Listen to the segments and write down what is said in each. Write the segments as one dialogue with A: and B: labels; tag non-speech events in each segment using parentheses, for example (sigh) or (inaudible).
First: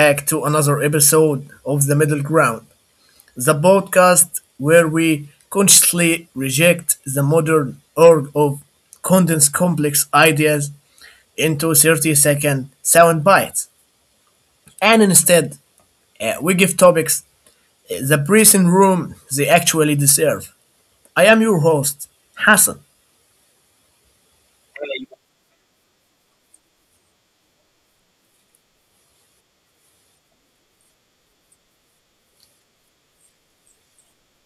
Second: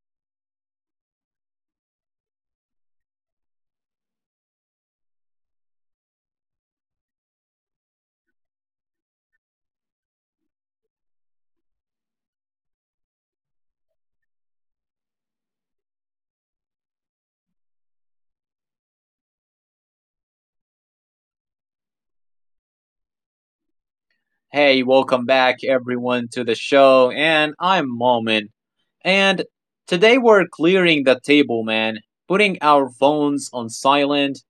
A: back to another episode of The Middle Ground, the podcast where we consciously reject the modern org of condensed complex ideas into 30-second sound bites. And instead, we give topics the breathing room they actually deserve. I am your host, Hassan.
B: Hey, welcome back everyone to the show. And I'm Momin. And today we're clearing the table, man, putting our phones on silent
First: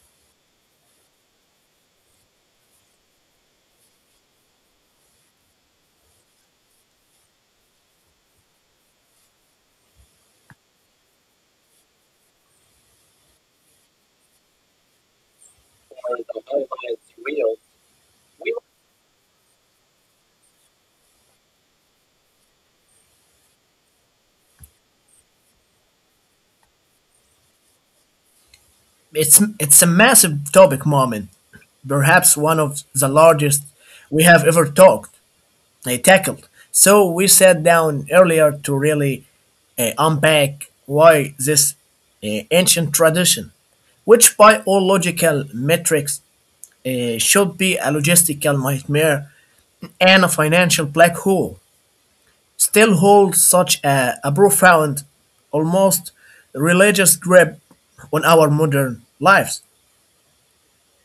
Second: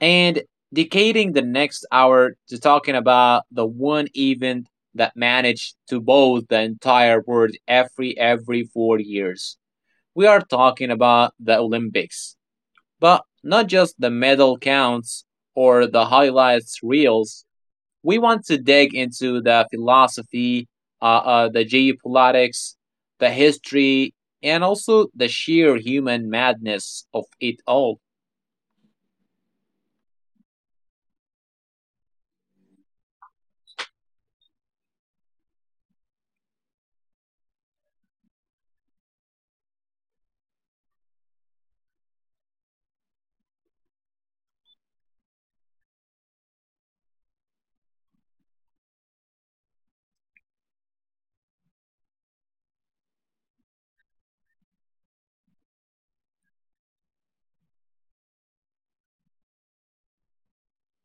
B: and dedicating the next hour to talking about the one event that managed to bowl the entire world every 4 years. We are talking about the Olympics. But not just the medal counts or the highlights reels. We want to dig into the philosophy, uh, the geopolitics, the history, and also the sheer human madness of it all.
A: It's a massive topic, Mohammed. Perhaps one of the largest we have ever tackled. So we sat down earlier to really unpack why this ancient tradition, which by all logical metrics should be a logistical nightmare and a financial black hole, still holds such a profound, almost religious grip on our modern lives.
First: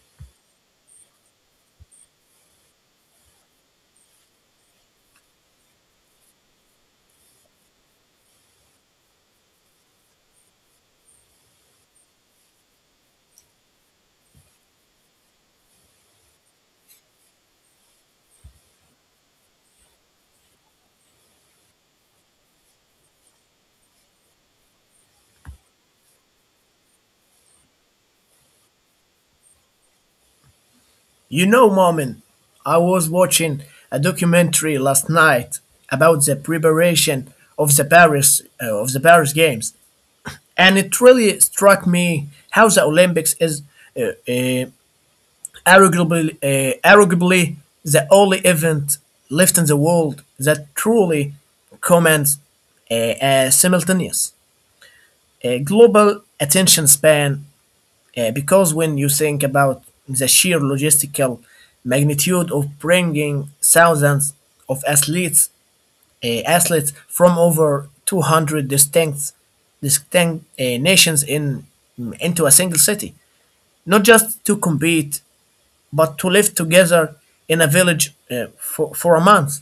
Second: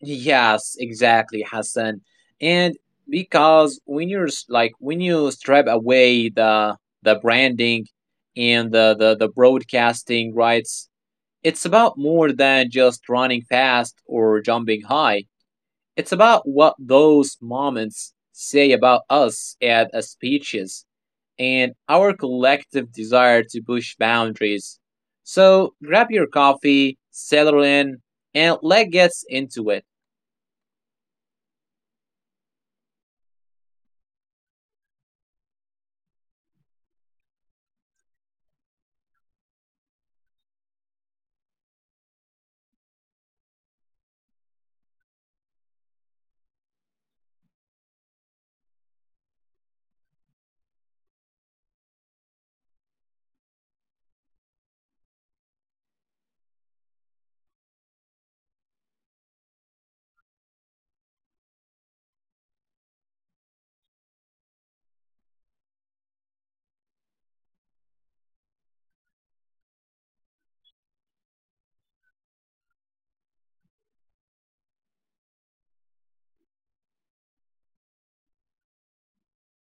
B: Yes, exactly, Hassan. And because when like when you strip away the branding and the broadcasting rights, it's about more than just running fast or jumping high. It's about what those moments say about us as a species and our collective desire to push boundaries. So grab your coffee, settle in, and let's get into it.
A: You know, Momin, I was watching a documentary last night about the preparation of the Paris Games, and it really struck me how the Olympics is uh, uh, arguably the only event left in the world that truly commands a simultaneous a global attention span because when you think about the sheer logistical magnitude of bringing thousands of athletes from over 200 distinct nations in into a single city, not just to compete but to live together in a village for a month.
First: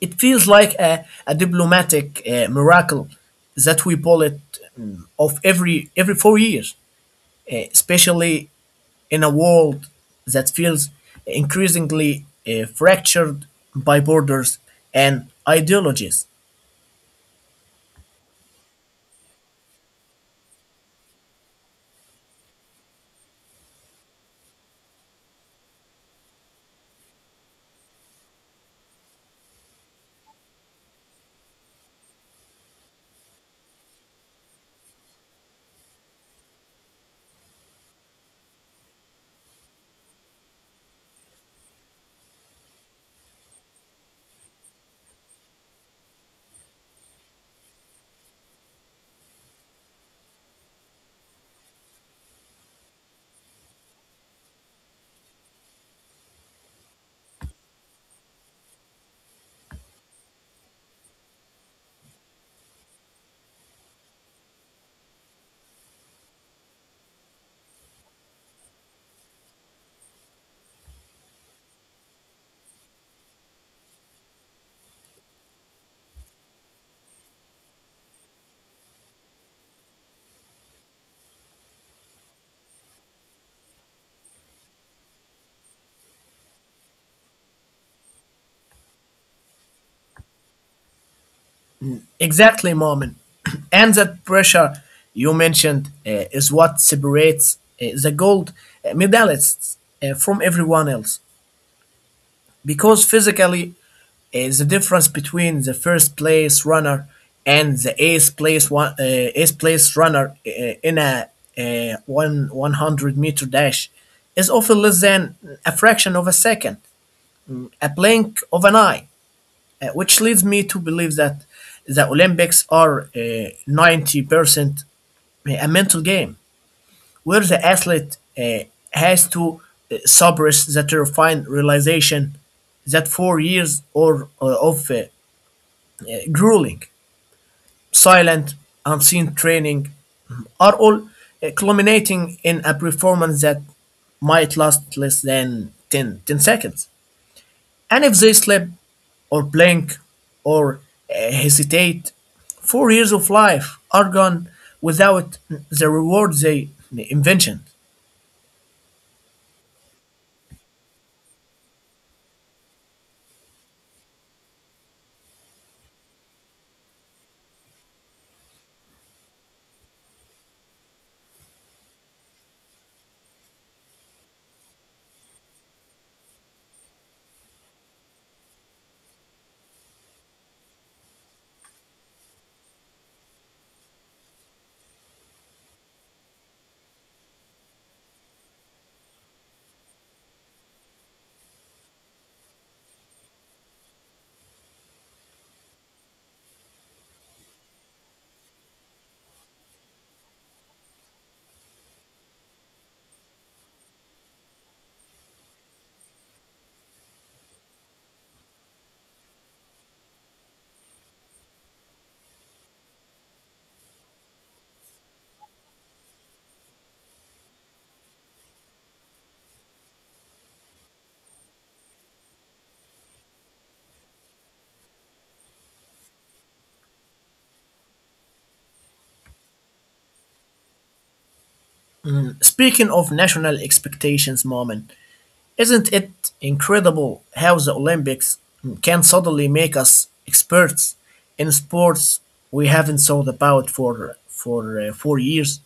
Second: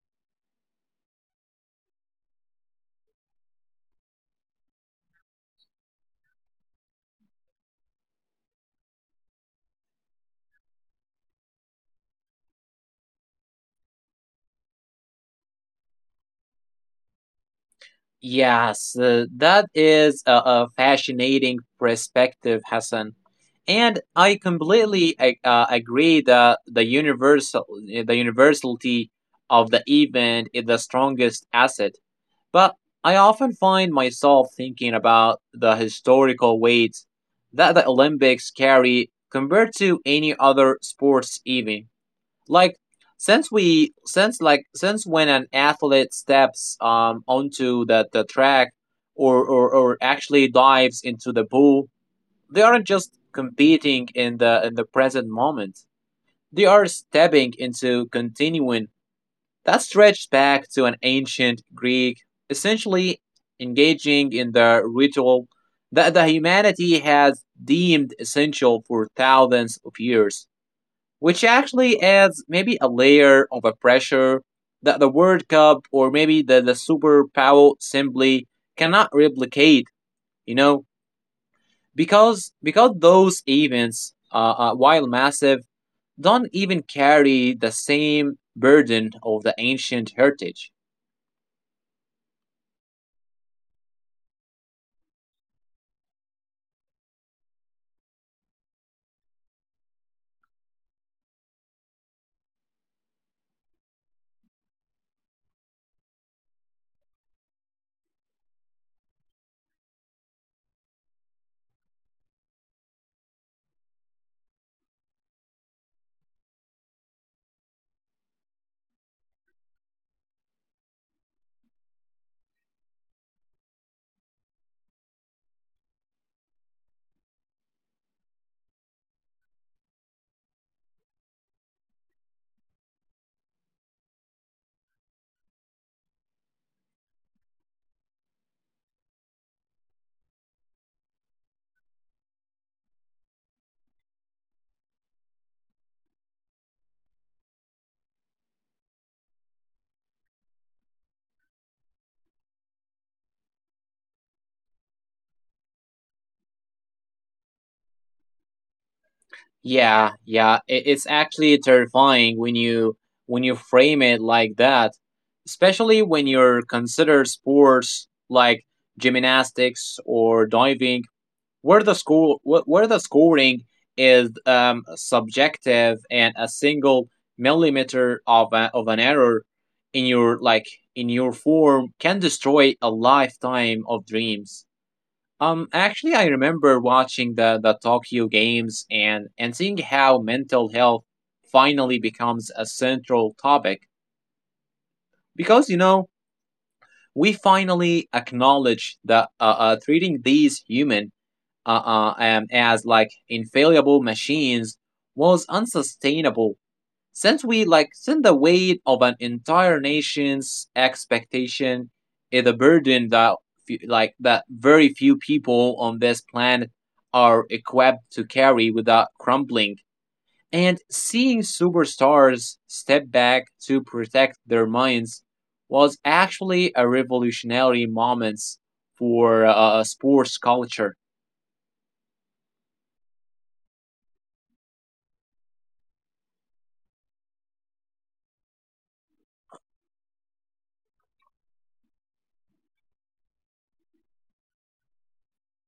A: It feels like a diplomatic miracle that we pull it off every 4 years, especially in a world that feels increasingly fractured by borders and ideologies.
B: Yes, that is a fascinating perspective, Hassan. And I completely agree that the universality of the event is the strongest asset. But I often find myself thinking about the historical weight that the Olympics carry compared to any other sports even. Like since we since like since when an athlete steps onto the track or actually dives into the pool, they aren't just competing in the present moment. They are stepping into continuing that stretched back to an ancient Greek, essentially engaging in the ritual that the humanity has deemed essential for thousands of years, which actually adds maybe a layer of a pressure that the World Cup or maybe the superpower simply cannot replicate, you know, because those events, while massive, don't even carry the same burden of the ancient heritage.
A: Exactly, Momin. (clears throat) And that pressure you mentioned is what separates the gold medalists from everyone else. Because physically the difference between the first place runner and the eighth place runner in a one 100-meter dash is often less than a fraction of a second, a blink of an eye, which leads me to believe that the olympics are 90% a mental game, where the athlete has to suppress the terrifying realization that 4 years or of grueling, silent, unseen training are all culminating in a performance that might last less than ten seconds. And if they slip or blink or hesitate, 4 years of life are gone without the reward they envisioned.
B: Yeah, yeah, it's actually terrifying when you frame it like that, especially when you're consider sports like gymnastics or diving, where the where the scoring is subjective and a single millimeter of of an error in your like in your form can destroy a lifetime of dreams. Actually, I remember watching the Tokyo Games and seeing how mental health finally becomes a central topic because we finally acknowledge that treating these human as like infallible machines was unsustainable since we like since the weight of an entire nation's expectation is a burden that very few people on this planet are equipped to carry without crumbling, and seeing superstars step back to protect their minds was actually a revolutionary moment for sports culture.
A: Speaking of national expectations, Moment, isn't it incredible how the Olympics can suddenly make us experts in sports we haven't thought about for 4 years?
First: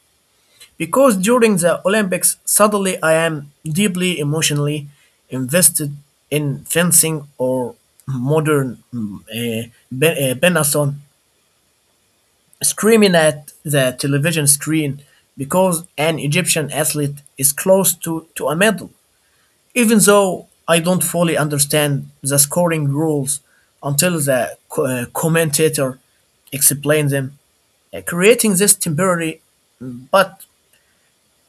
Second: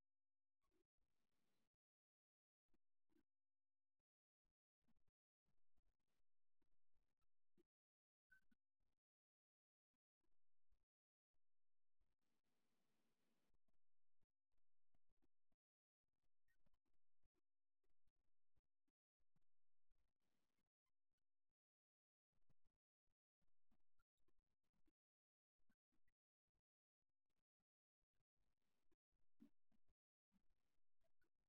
A: Because during the Olympics, suddenly I am deeply emotionally invested in fencing or modern Benasson, screaming at the television screen because an Egyptian athlete is close to a medal, even though I don't fully understand the scoring rules until the commentator explains them, creating this temporary but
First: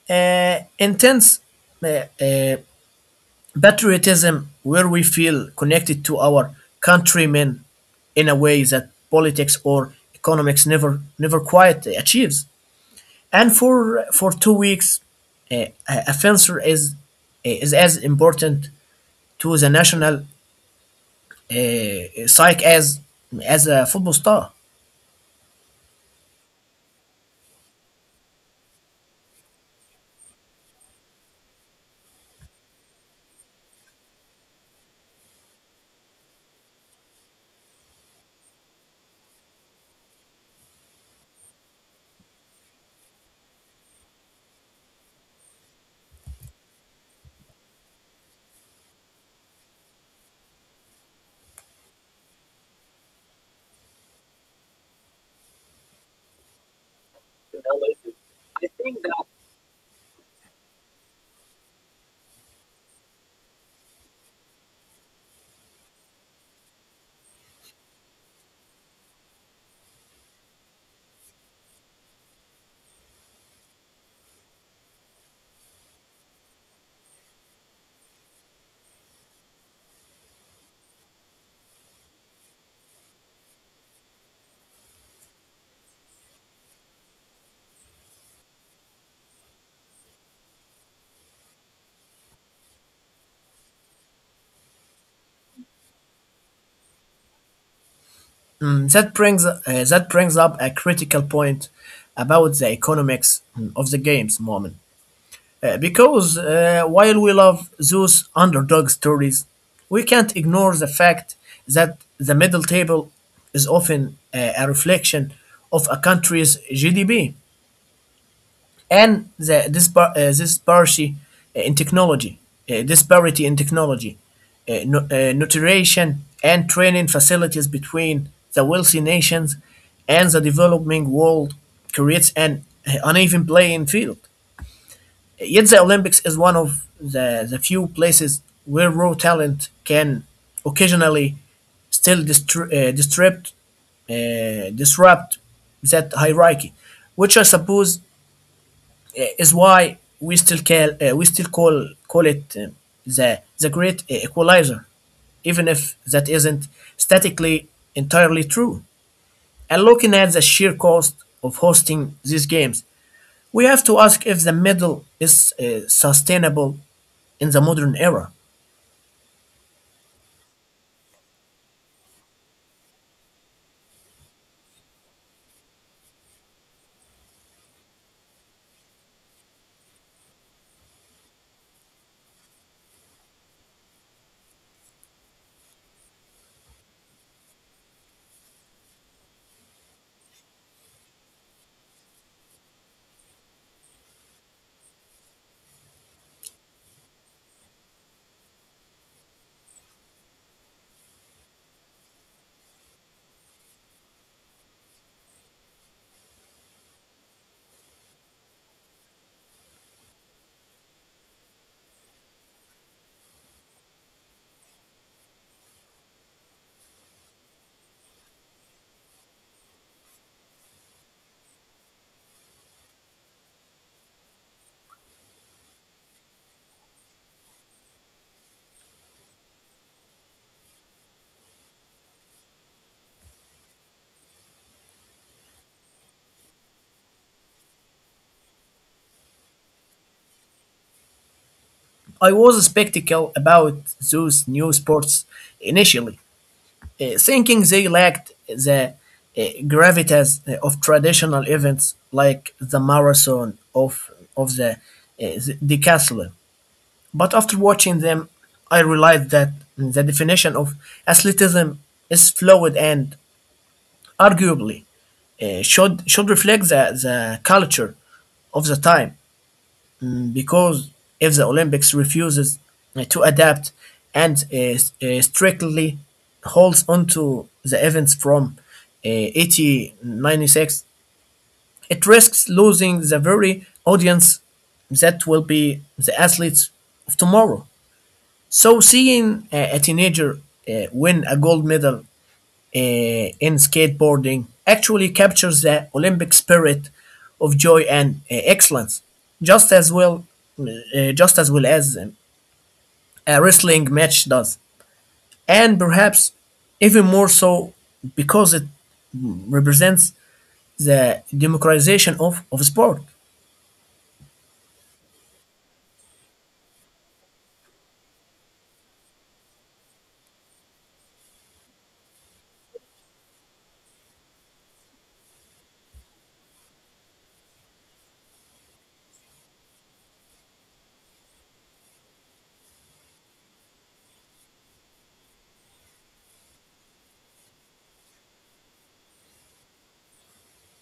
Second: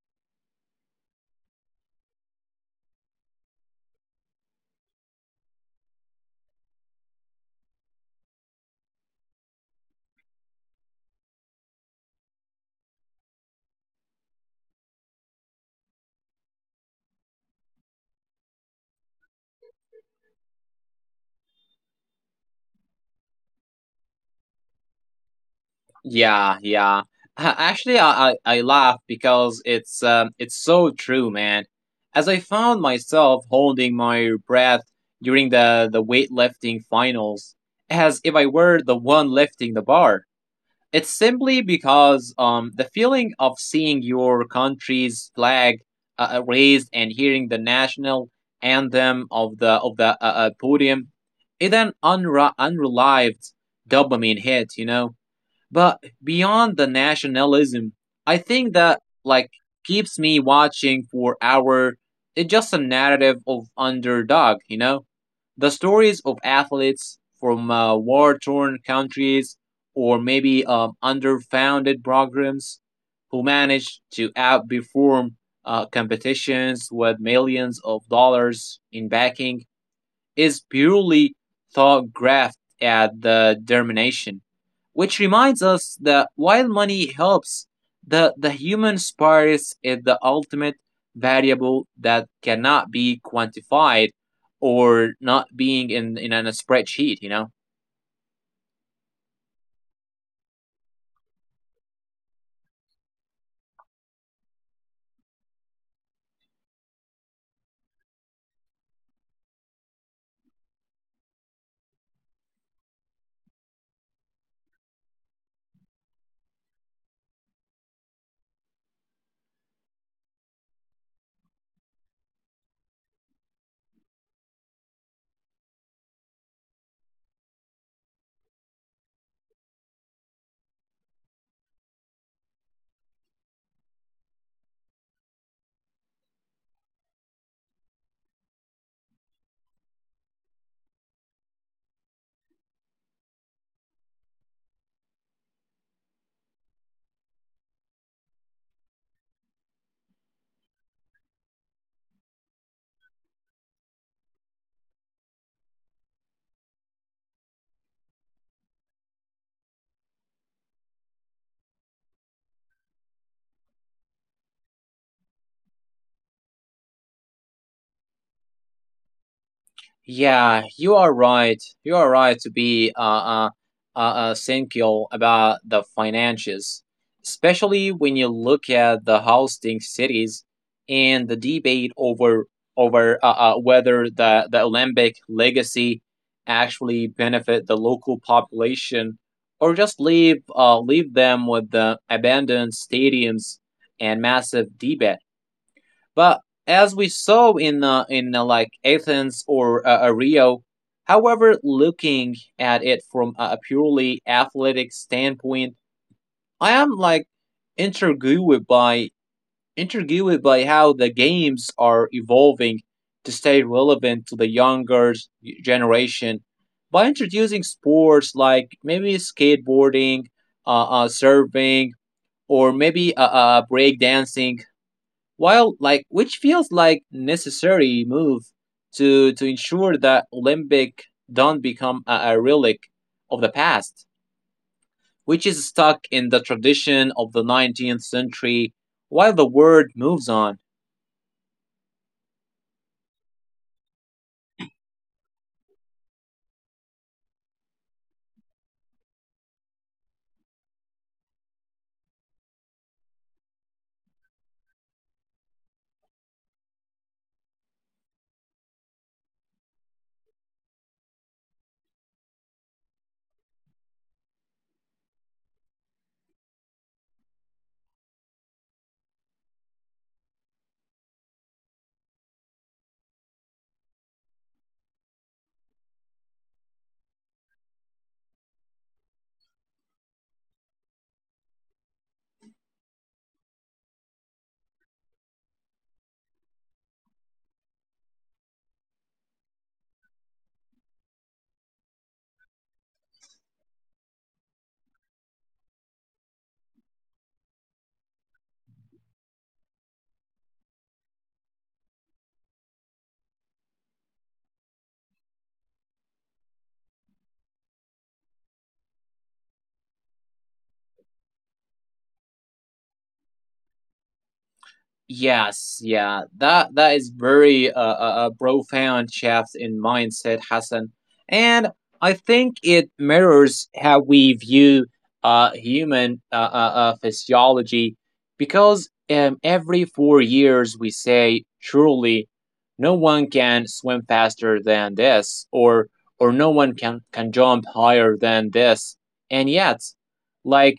A: intense uh, uh, patriotism where we feel connected to our countrymen in a way that politics or economics never quite achieves. And for 2 weeks a fencer is as important to the national psyche as a football star.
B: Yeah, yeah. (laughs) Actually, I laugh because it's so true, man. As I found myself holding my breath during the weightlifting finals, as if I were the one lifting the bar. It's simply because the feeling of seeing your country's flag raised and hearing the national anthem of the podium, it an unrelieved dopamine hit, but beyond the nationalism, I think that keeps me watching for our it's just a narrative of underdog, you know? The stories of athletes from war torn countries or maybe underfunded programs who manage to outperform competitions with millions of dollars in backing is purely thought graft at the termination, which reminds us that while money helps, the human spirit is the ultimate variable that cannot be quantified or not being in a spreadsheet, you know?
A: Um, that brings uh, that brings up a critical point about the economics mm, of the games, Moment. Because While we love those underdog stories, we can't ignore the fact that the middle table is often a reflection of a country's GDP, and the disparity uh, in technology, disparity in technology, nutrition and training facilities between the wealthy nations and the developing world creates an uneven playing field. Yet the Olympics is one of the few places where raw talent can occasionally still disrupt, disrupt that hierarchy, which I suppose is why we still call we still call it the the great equalizer, even if that isn't statically entirely true. And looking at the sheer cost of hosting these games, we have to ask if the middle is sustainable in the modern era.
B: Yeah, you are right. You are right to be cynical about the finances, especially when you look at the hosting cities and the debate over whether the Olympic legacy actually benefit the local population or just leave them with the abandoned stadiums and massive debt. But as we saw in like Athens or Rio, however, looking at it from a purely athletic standpoint, I am like intrigued by intrigued by how the games are evolving to stay relevant to the younger generation by introducing sports like maybe skateboarding, surfing, or maybe breakdancing while like which feels like necessary move to ensure that Olympic don't become a relic of the past, which is stuck in the tradition of the 19th century while the world moves on.
A: I was skeptical about those new sports initially, thinking they lacked the uh, gravitas of traditional events like the marathon of the decathlon. But after watching them, I realized that the definition of athleticism is fluid and arguably should should reflect the culture of the time, because if the Olympics refuses to adapt and strictly holds onto the events from 1896, it risks losing the very audience that will be the athletes of tomorrow. So seeing a teenager win a gold medal in skateboarding actually captures the Olympic spirit of joy and excellence, just as well, as a wrestling match does, and perhaps even more so because it represents the democratization of sport.
B: Yes, that is very a profound shift in mindset, Hassan, and I think it mirrors how we view human physiology, because every 4 years we say, surely, no one can swim faster than this, or no one can jump higher than this, and yet, like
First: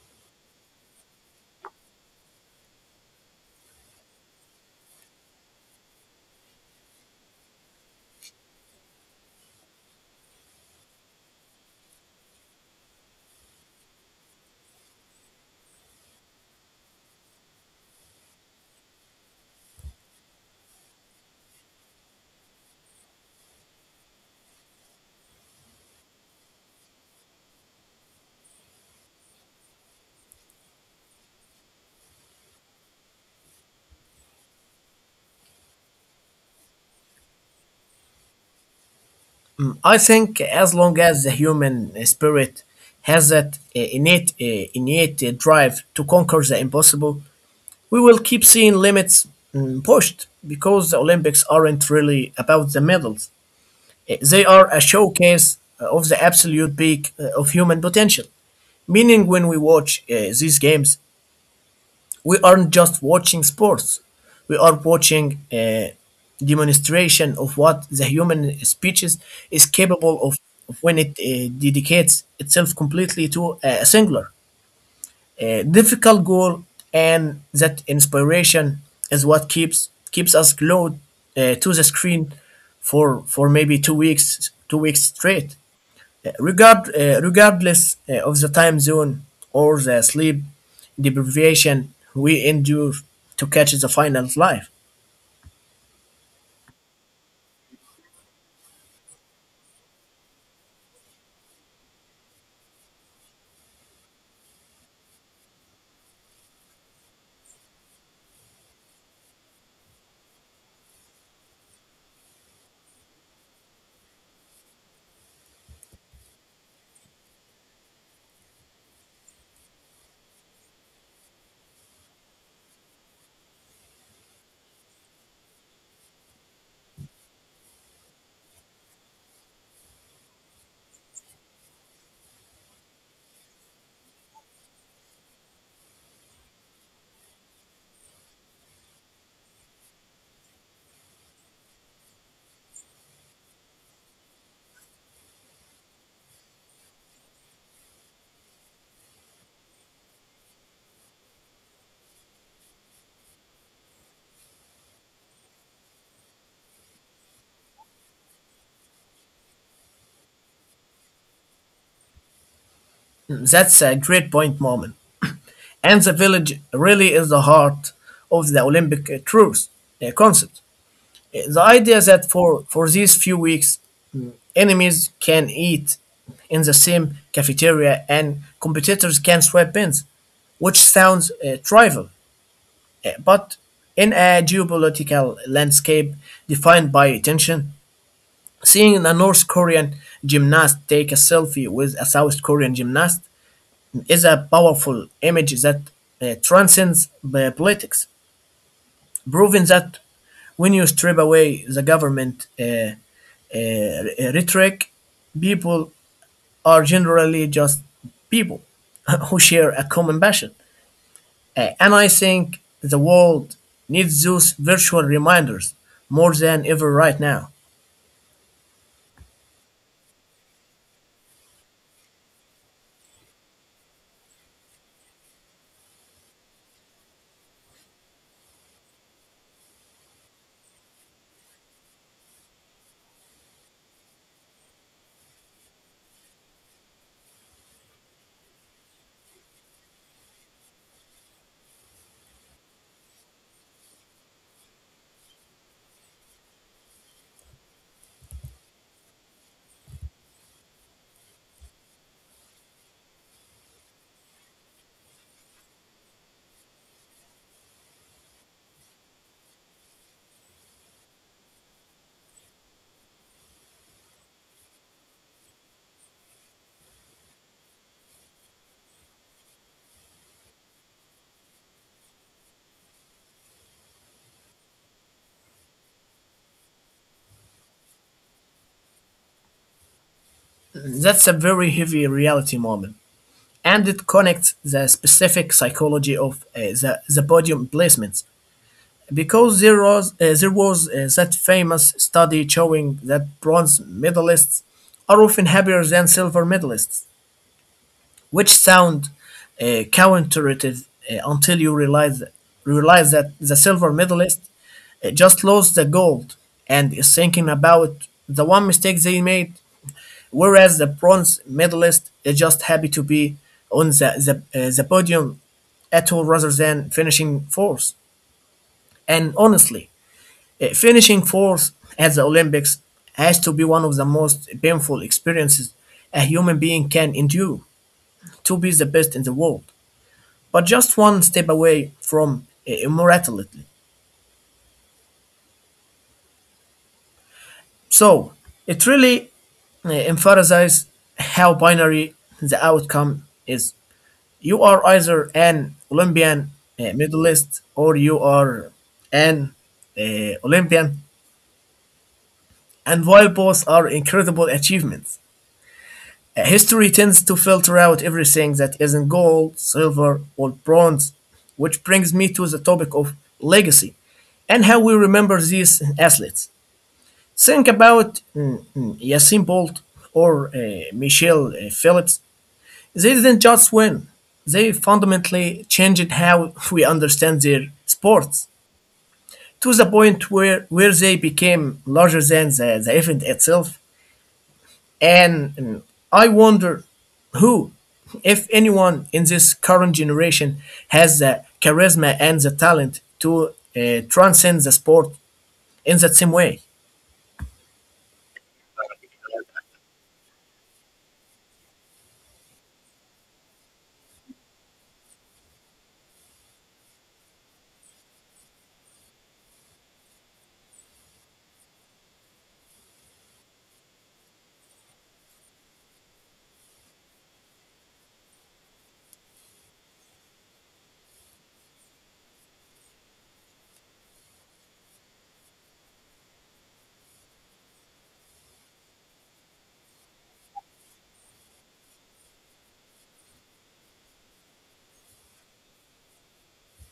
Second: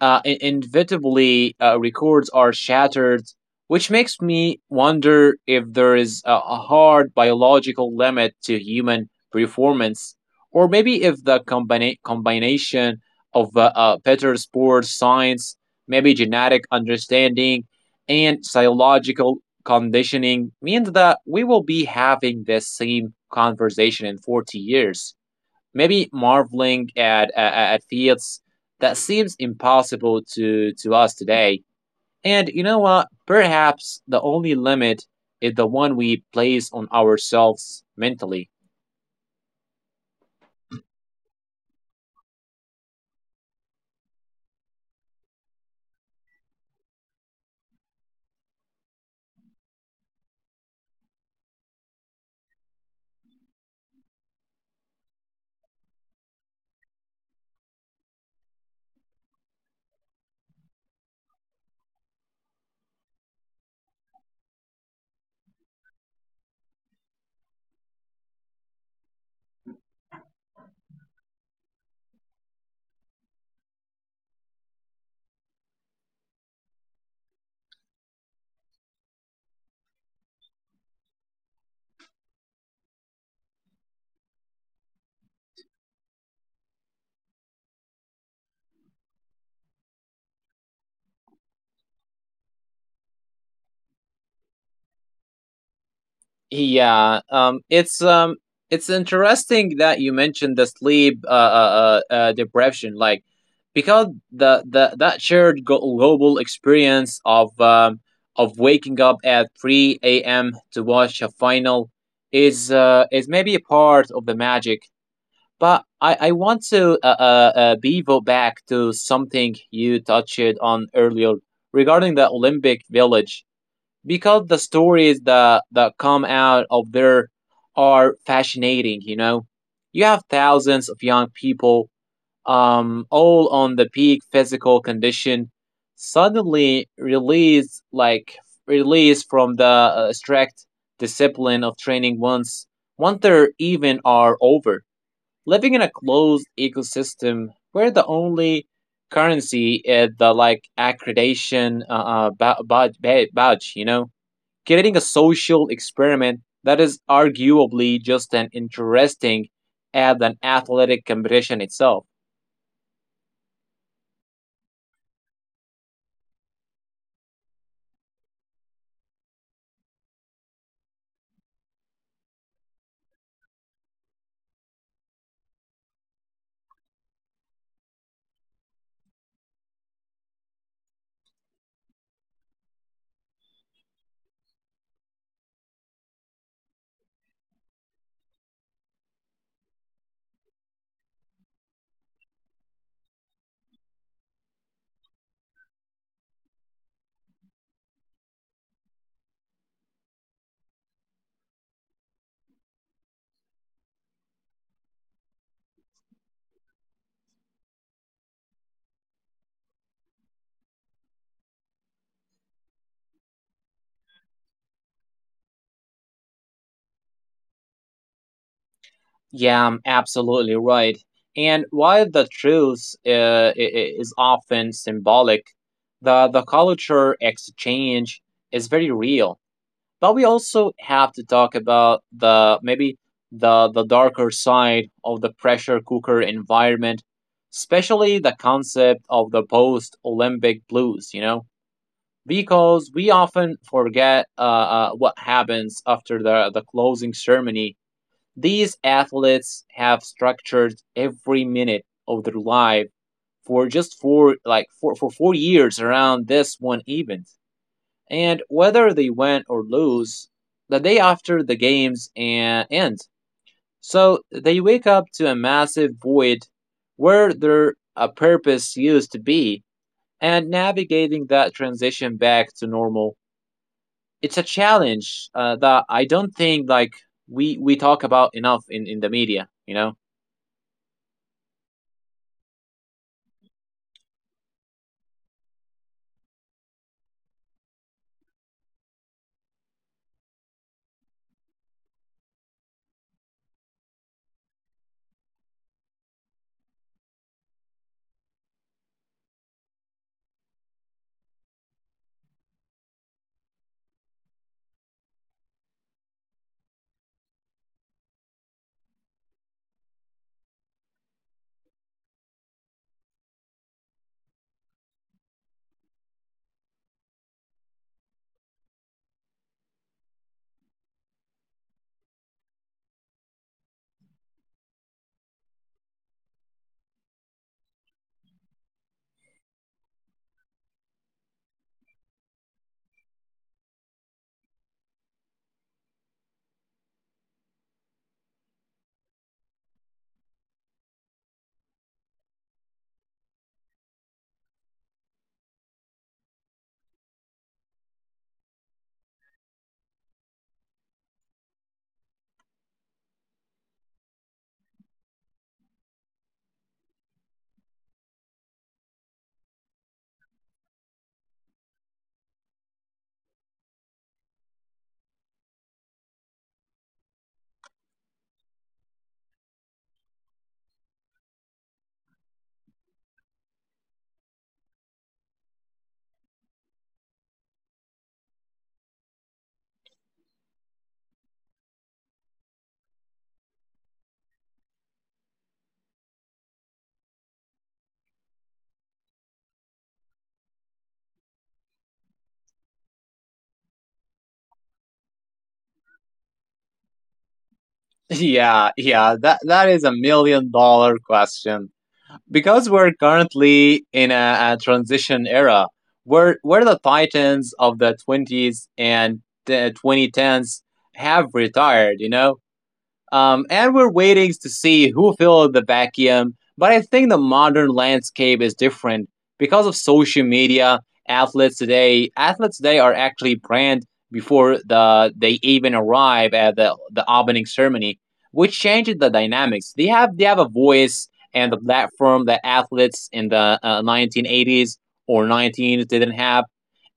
B: inevitably records are shattered, which makes me wonder if there is a hard biological limit to human performance, or maybe if the combination of better sports science, maybe genetic understanding, and psychological conditioning means that we will be having this same conversation in 40 years, maybe marveling at feats that seems impossible to us today. And you know what? Perhaps the only limit is the one we place on ourselves mentally.
A: I think as long as the human spirit has that innate drive to conquer the impossible, we will keep seeing limits pushed, because the Olympics aren't really about the medals. They are a showcase of the absolute peak of human potential. Meaning, when we watch these games, we aren't just watching sports, we are watching a demonstration of what the human species is capable of when it dedicates itself completely to a difficult goal, and that inspiration is what keeps us glued to the screen for maybe 2 weeks straight, regardless of the time zone or the sleep deprivation we endure to catch the final life.
B: Yeah, it's it's interesting that you mentioned the sleep deprivation, like because the that shared global experience of waking up at 3 a.m. to watch a final is maybe a part of the magic. But I want to bevo back to something you touched on earlier regarding the Olympic Village, because the stories that come out of there are fascinating. You know, you have thousands of young people all on the peak physical condition, suddenly released from the strict discipline of training once they even are over, living in a closed ecosystem where the only currency is the like accreditation badge, you know, creating a social experiment that is arguably just an interesting as an athletic competition itself.
A: That's a great point, Moment, and the village really is the heart of the olympic truth concept, the idea that for these few weeks enemies can eat in the same cafeteria and competitors can swap pins, which sounds trivial, but in a geopolitical landscape defined by tension, seeing a North Korean gymnast take a selfie with a South Korean gymnast is a powerful image that transcends the politics, proving that when you strip away the government rhetoric, people are generally just people (laughs) who share a common passion. And I think the world needs those virtual reminders more than ever right now.
B: Yeah, I'm absolutely right. And while the truth is often symbolic, the culture exchange is very real. But we also have to talk about the maybe the darker side of the pressure cooker environment, especially the concept of the post Olympic blues. You know, because we often forget what happens after the closing ceremony. These athletes have structured every minute of their life for just four like four, for 4 years around this one event. And whether they win or lose, the day after the games and end. So they wake up to a massive void where their purpose used to be, and navigating that transition back to normal, it's a challenge that I don't think we talk about enough in the media. You know. (laughs)
A: That's a very heavy reality, Moment. And it connects the specific psychology of the podium placements, because there was that famous study showing that bronze medalists are often happier than silver medalists, which sound uh, counterintuitive until you realize that the silver medalist just lost the gold and is thinking about the one mistake they made, whereas the bronze medalist is just happy to be on the podium at all rather than finishing fourth. And honestly, finishing fourth at the Olympics has to be one of the most painful experiences a human being can endure, to be the best in the world but just one step away from immortality. So it really emphasizes how binary the outcome is. You are either an Olympian medalist or you are an Olympian, and while both are incredible achievements, history tends to filter out everything that isn't gold, silver, or bronze, which brings me to the topic of legacy and how we remember these athletes. Think about Usain Bolt or Michelle Phillips. They didn't just win; they fundamentally changed how (laughs) we understand their sports, to the point where they became larger than the event itself. And I wonder who, if anyone in this current generation, has the charisma and the talent to transcend the sport in that same way.
B: Yeah, yeah, that is a million dollar question. Because we're currently in a transition era, where the titans of the 20s and the 2010s have retired. And we're waiting to see who filled the vacuum. But I think the modern landscape is different because of social media. Athletes today are actually brand before they even arrive at the opening ceremony, which changes the dynamics. They have a voice and the platform that athletes in the 1980s or 19s didn't have,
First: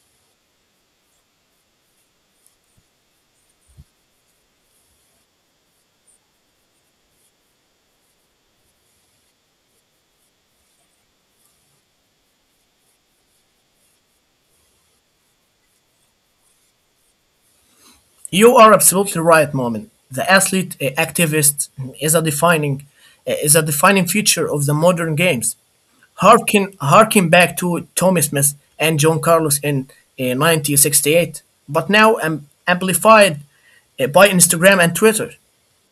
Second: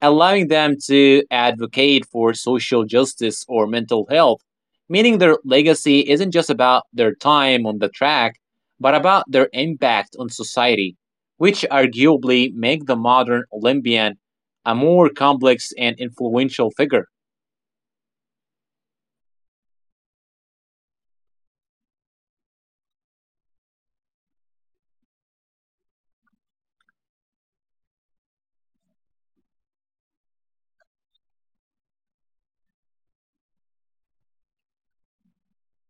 B: allowing them to advocate for social justice or mental health, meaning their legacy isn't just about their time on the track, but about their impact on society, which arguably make the modern Olympian a more complex and influential figure.
A: You are absolutely right, Momin. The athlete activist is a defining feature of the modern games. Harken back to Tommy Smith and John Carlos in 1968, but now amplified by Instagram and Twitter.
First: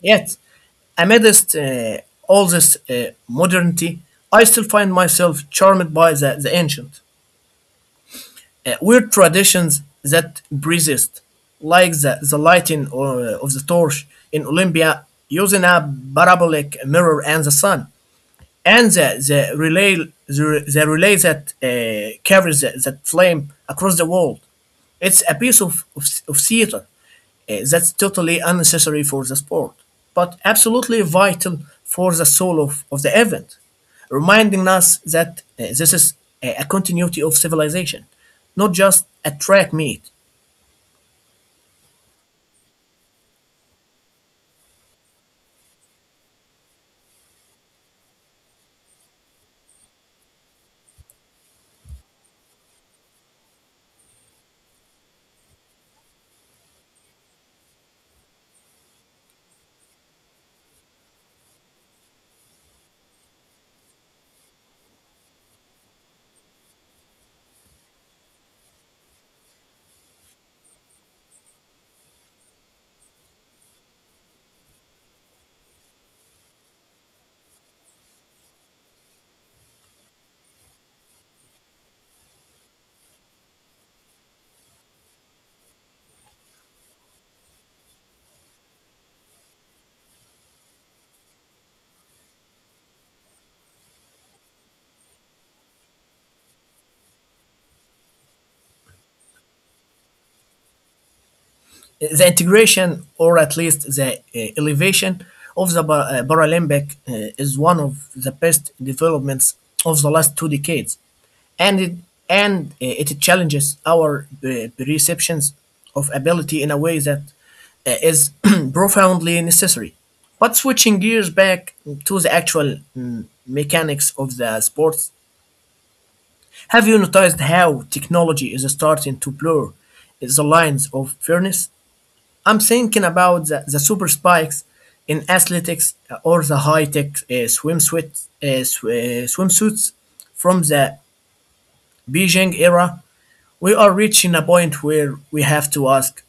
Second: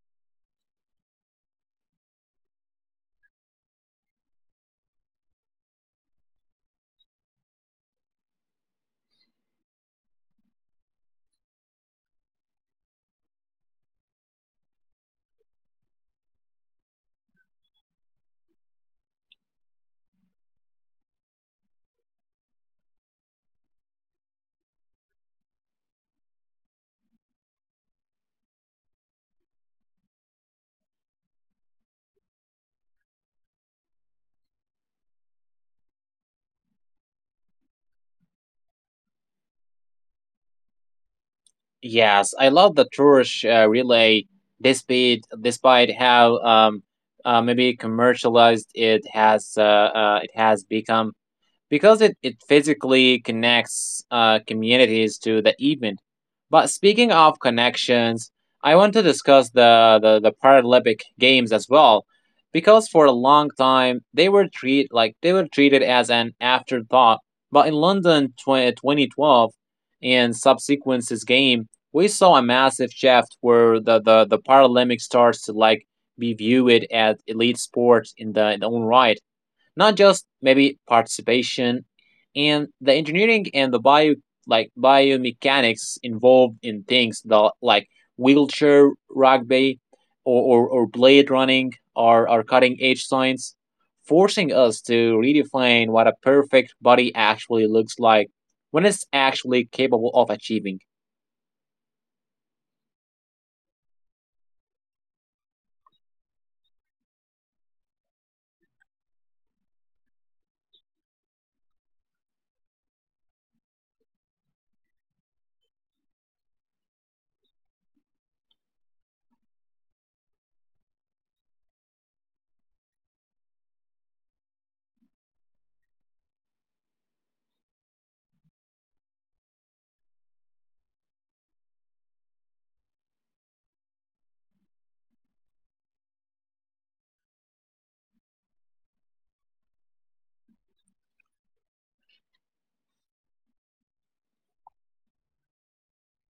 A: Yet, amidst all this modernity, I still find myself charmed by the ancient weird traditions that persist, like the lighting of the torch in Olympia using a parabolic mirror and the sun, and the relay the relay that carries that flame across the world. It's a piece of theater that's totally unnecessary for the sport, but absolutely vital for the soul of the event, reminding us that this is a continuity of civilization, not just a track meet.
B: Yes, I love the Tours relay, despite how maybe commercialized it has become, because it physically connects communities to the event. But speaking of connections, I want to discuss the Paralympic Games as well, because for a long time they were treat like they were treated as an afterthought. But in London 20, 2012 and subsequent this game, we saw a massive shift where the Paralympic starts to like be viewed as elite sports in their own right, not just maybe participation, and the engineering and the bio like biomechanics involved in things the, like wheelchair rugby or blade running are cutting edge science, forcing us to redefine what a perfect body actually looks like when it's actually capable of achieving.
A: The integration, or at least the elevation of the Paralympic, is one of the best developments of the last two decades, and it challenges our perceptions of ability in a way that is (clears throat) profoundly necessary. But switching gears back to the actual mechanics of the sports, have you noticed how technology is starting to blur the lines of fairness? I'm thinking about the super spikes in athletics, or the high tech swimsuits from the Beijing era. We are reaching a point where we have to ask,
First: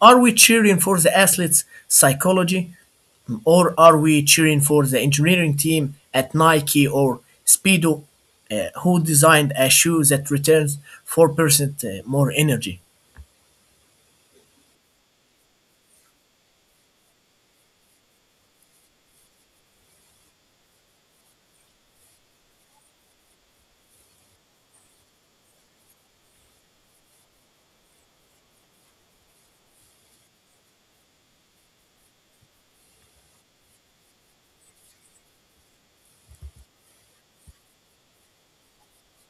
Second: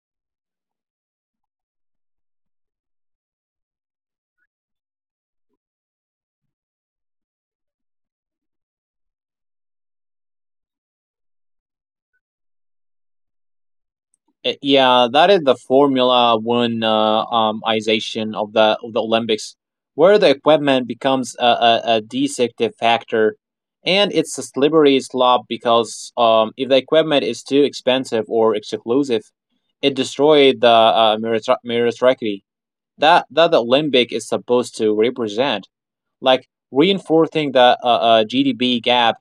A: are we cheering for the athletes' psychology, or are we cheering for the engineering team at Nike or Speedo, who designed a shoe that returns 4% more energy?
B: Yeah, that is the Formula One ization of the Olympics, where the equipment becomes a deceptive factor, and it's a slippery slope because if the equipment is too expensive or exclusive, it destroys the meritocracy that the Olympic is supposed to represent, like reinforcing the GDP gap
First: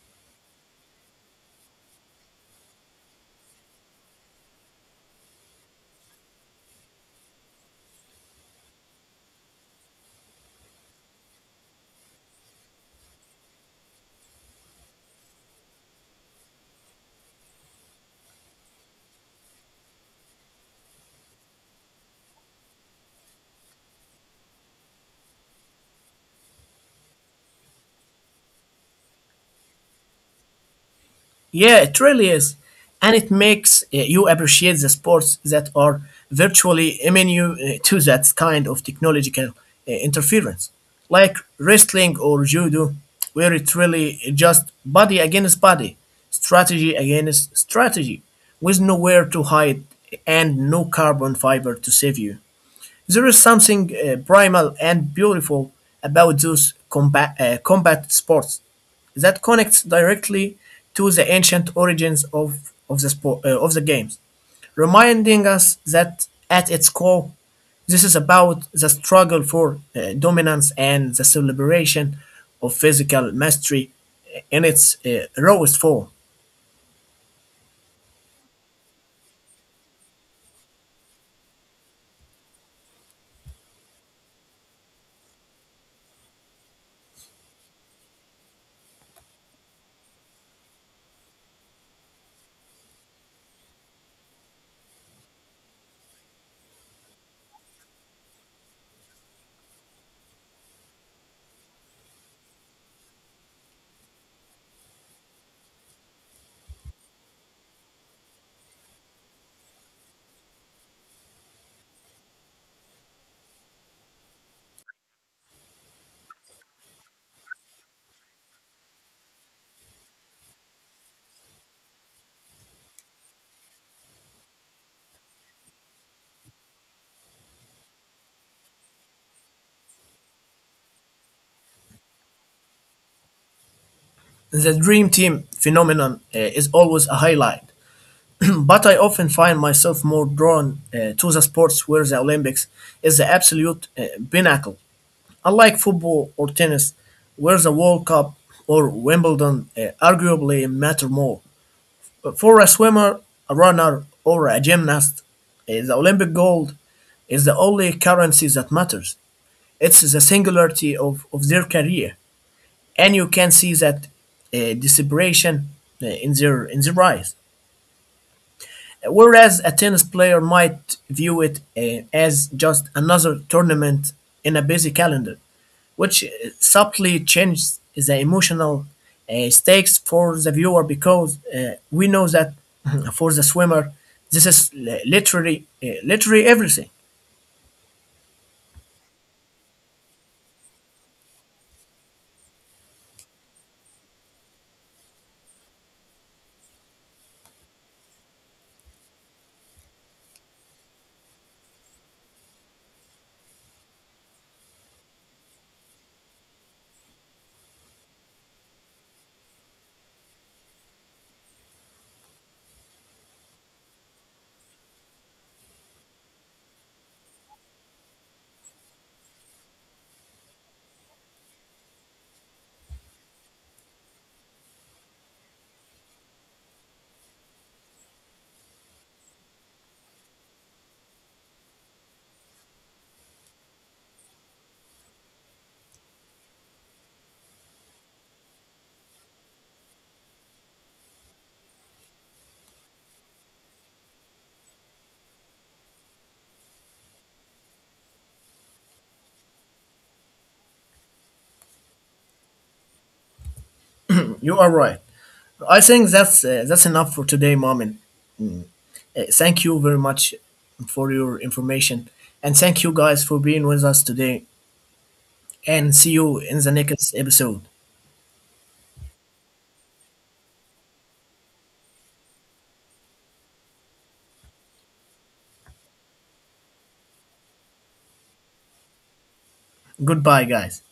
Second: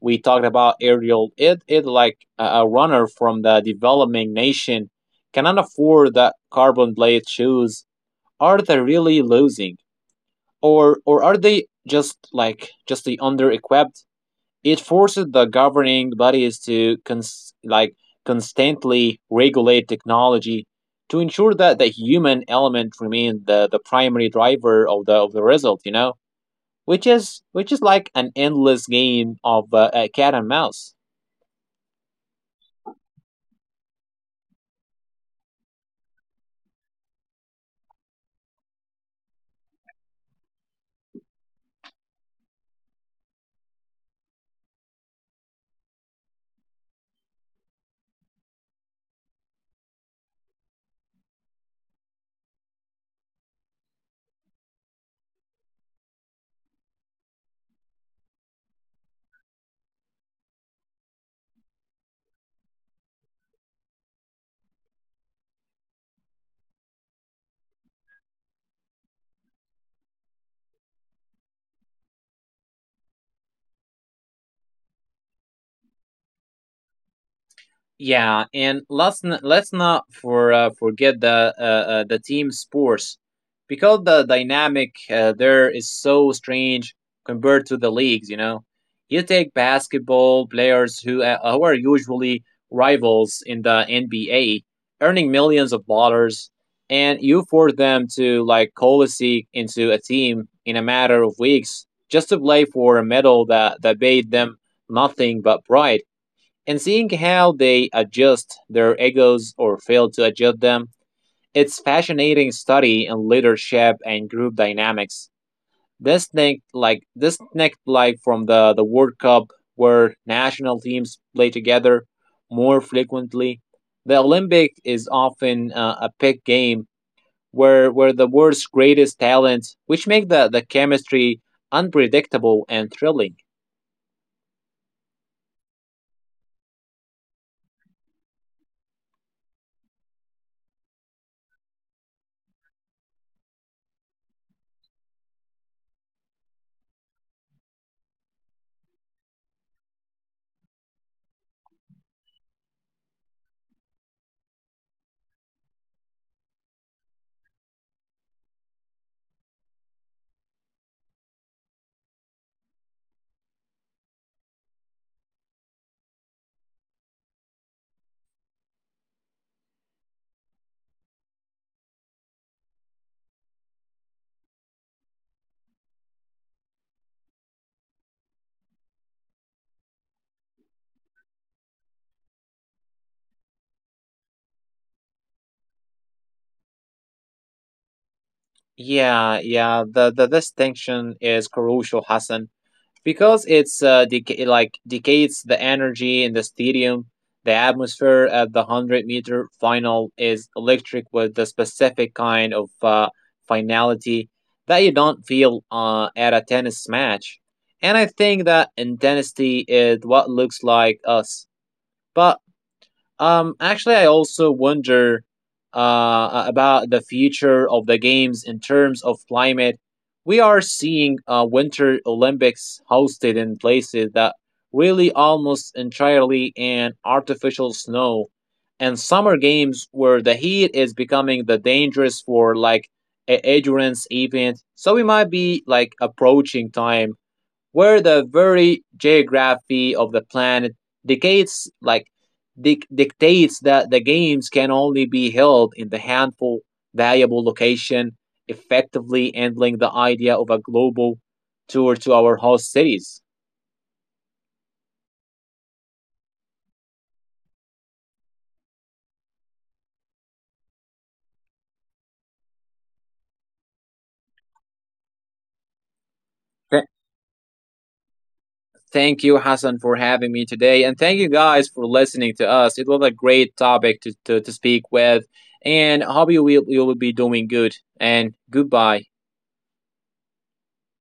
B: we talked about Ariel. It like a runner from the developing nation cannot afford the carbon blade shoes. Are they really losing, or are they just just the under equipped? It forces the governing bodies to constantly regulate technology to ensure that the human element remains the primary driver of the result. You know, which is like an endless game of a cat and mouse.
A: Yeah, it really is. And it makes you appreciate the sports that are virtually immune to that kind of technological interference, like wrestling or judo, where it's really just body against body, strategy against strategy, with nowhere to hide and no carbon fiber to save you. There is something primal and beautiful about those combat sports that connects directly to the ancient origins the sport, of the games, reminding us that at its core, this is about the struggle for dominance and the celebration of physical mastery in its rawest form.
B: Yeah, and let's not forget the team sports because the dynamic there is so strange compared to the leagues. You know, you take basketball players who are usually rivals in the NBA, earning millions of dollars, and you force them to like coalesce into a team in a matter of weeks just to play for a medal that paid them nothing but pride, and seeing how they adjust their egos or fail to adjust them. It's fascinating study in leadership and group dynamics. This thing like this next like from the World Cup where national teams play together more frequently. The Olympic is often a pick game where the world's greatest talents, which make the chemistry unpredictable and thrilling.
A: The Dream Team phenomenon is always a highlight. But I often find myself more drawn to the sports where the Olympics is the absolute pinnacle, unlike football or tennis, where the World Cup or Wimbledon arguably matter more. But for a swimmer, a runner, or a gymnast, the Olympic gold is the only currency that matters. It's the singularity of their career, and you can see that desperation in their eyes. Whereas a tennis player might view it as just another tournament in a busy calendar, which subtly changes the emotional stakes for the viewer because we know that (laughs) for the swimmer, this is literally everything.
B: Yeah, yeah, the distinction is crucial, Hassan. Because it's decays the energy in the stadium. The atmosphere at the 100 meter final is electric with the specific kind of finality that you don't feel at a tennis match, and I think that intensity is what looks like us. But actually, I also wonder about the future of the games in terms of climate. We are seeing Winter Olympics hosted in places that really almost entirely in artificial snow, and summer games where the heat is becoming the dangerous for like a endurance event. So we might be like approaching time where the very geography of the planet dictates dictates that the games can only be held in the handful valuable location, effectively ending the idea of a global tour to our host cities.
A: You are right. I think that's enough for today, Mamin. Thank you very much for your information, and thank you guys for being with us today. And see you in the
B: Th-
A: next episode.
B: Thank you, Hassan, for having me today. And thank you guys for listening to us. It was a great topic to speak with. And hope you will be doing good. And goodbye.
A: Goodbye, guys.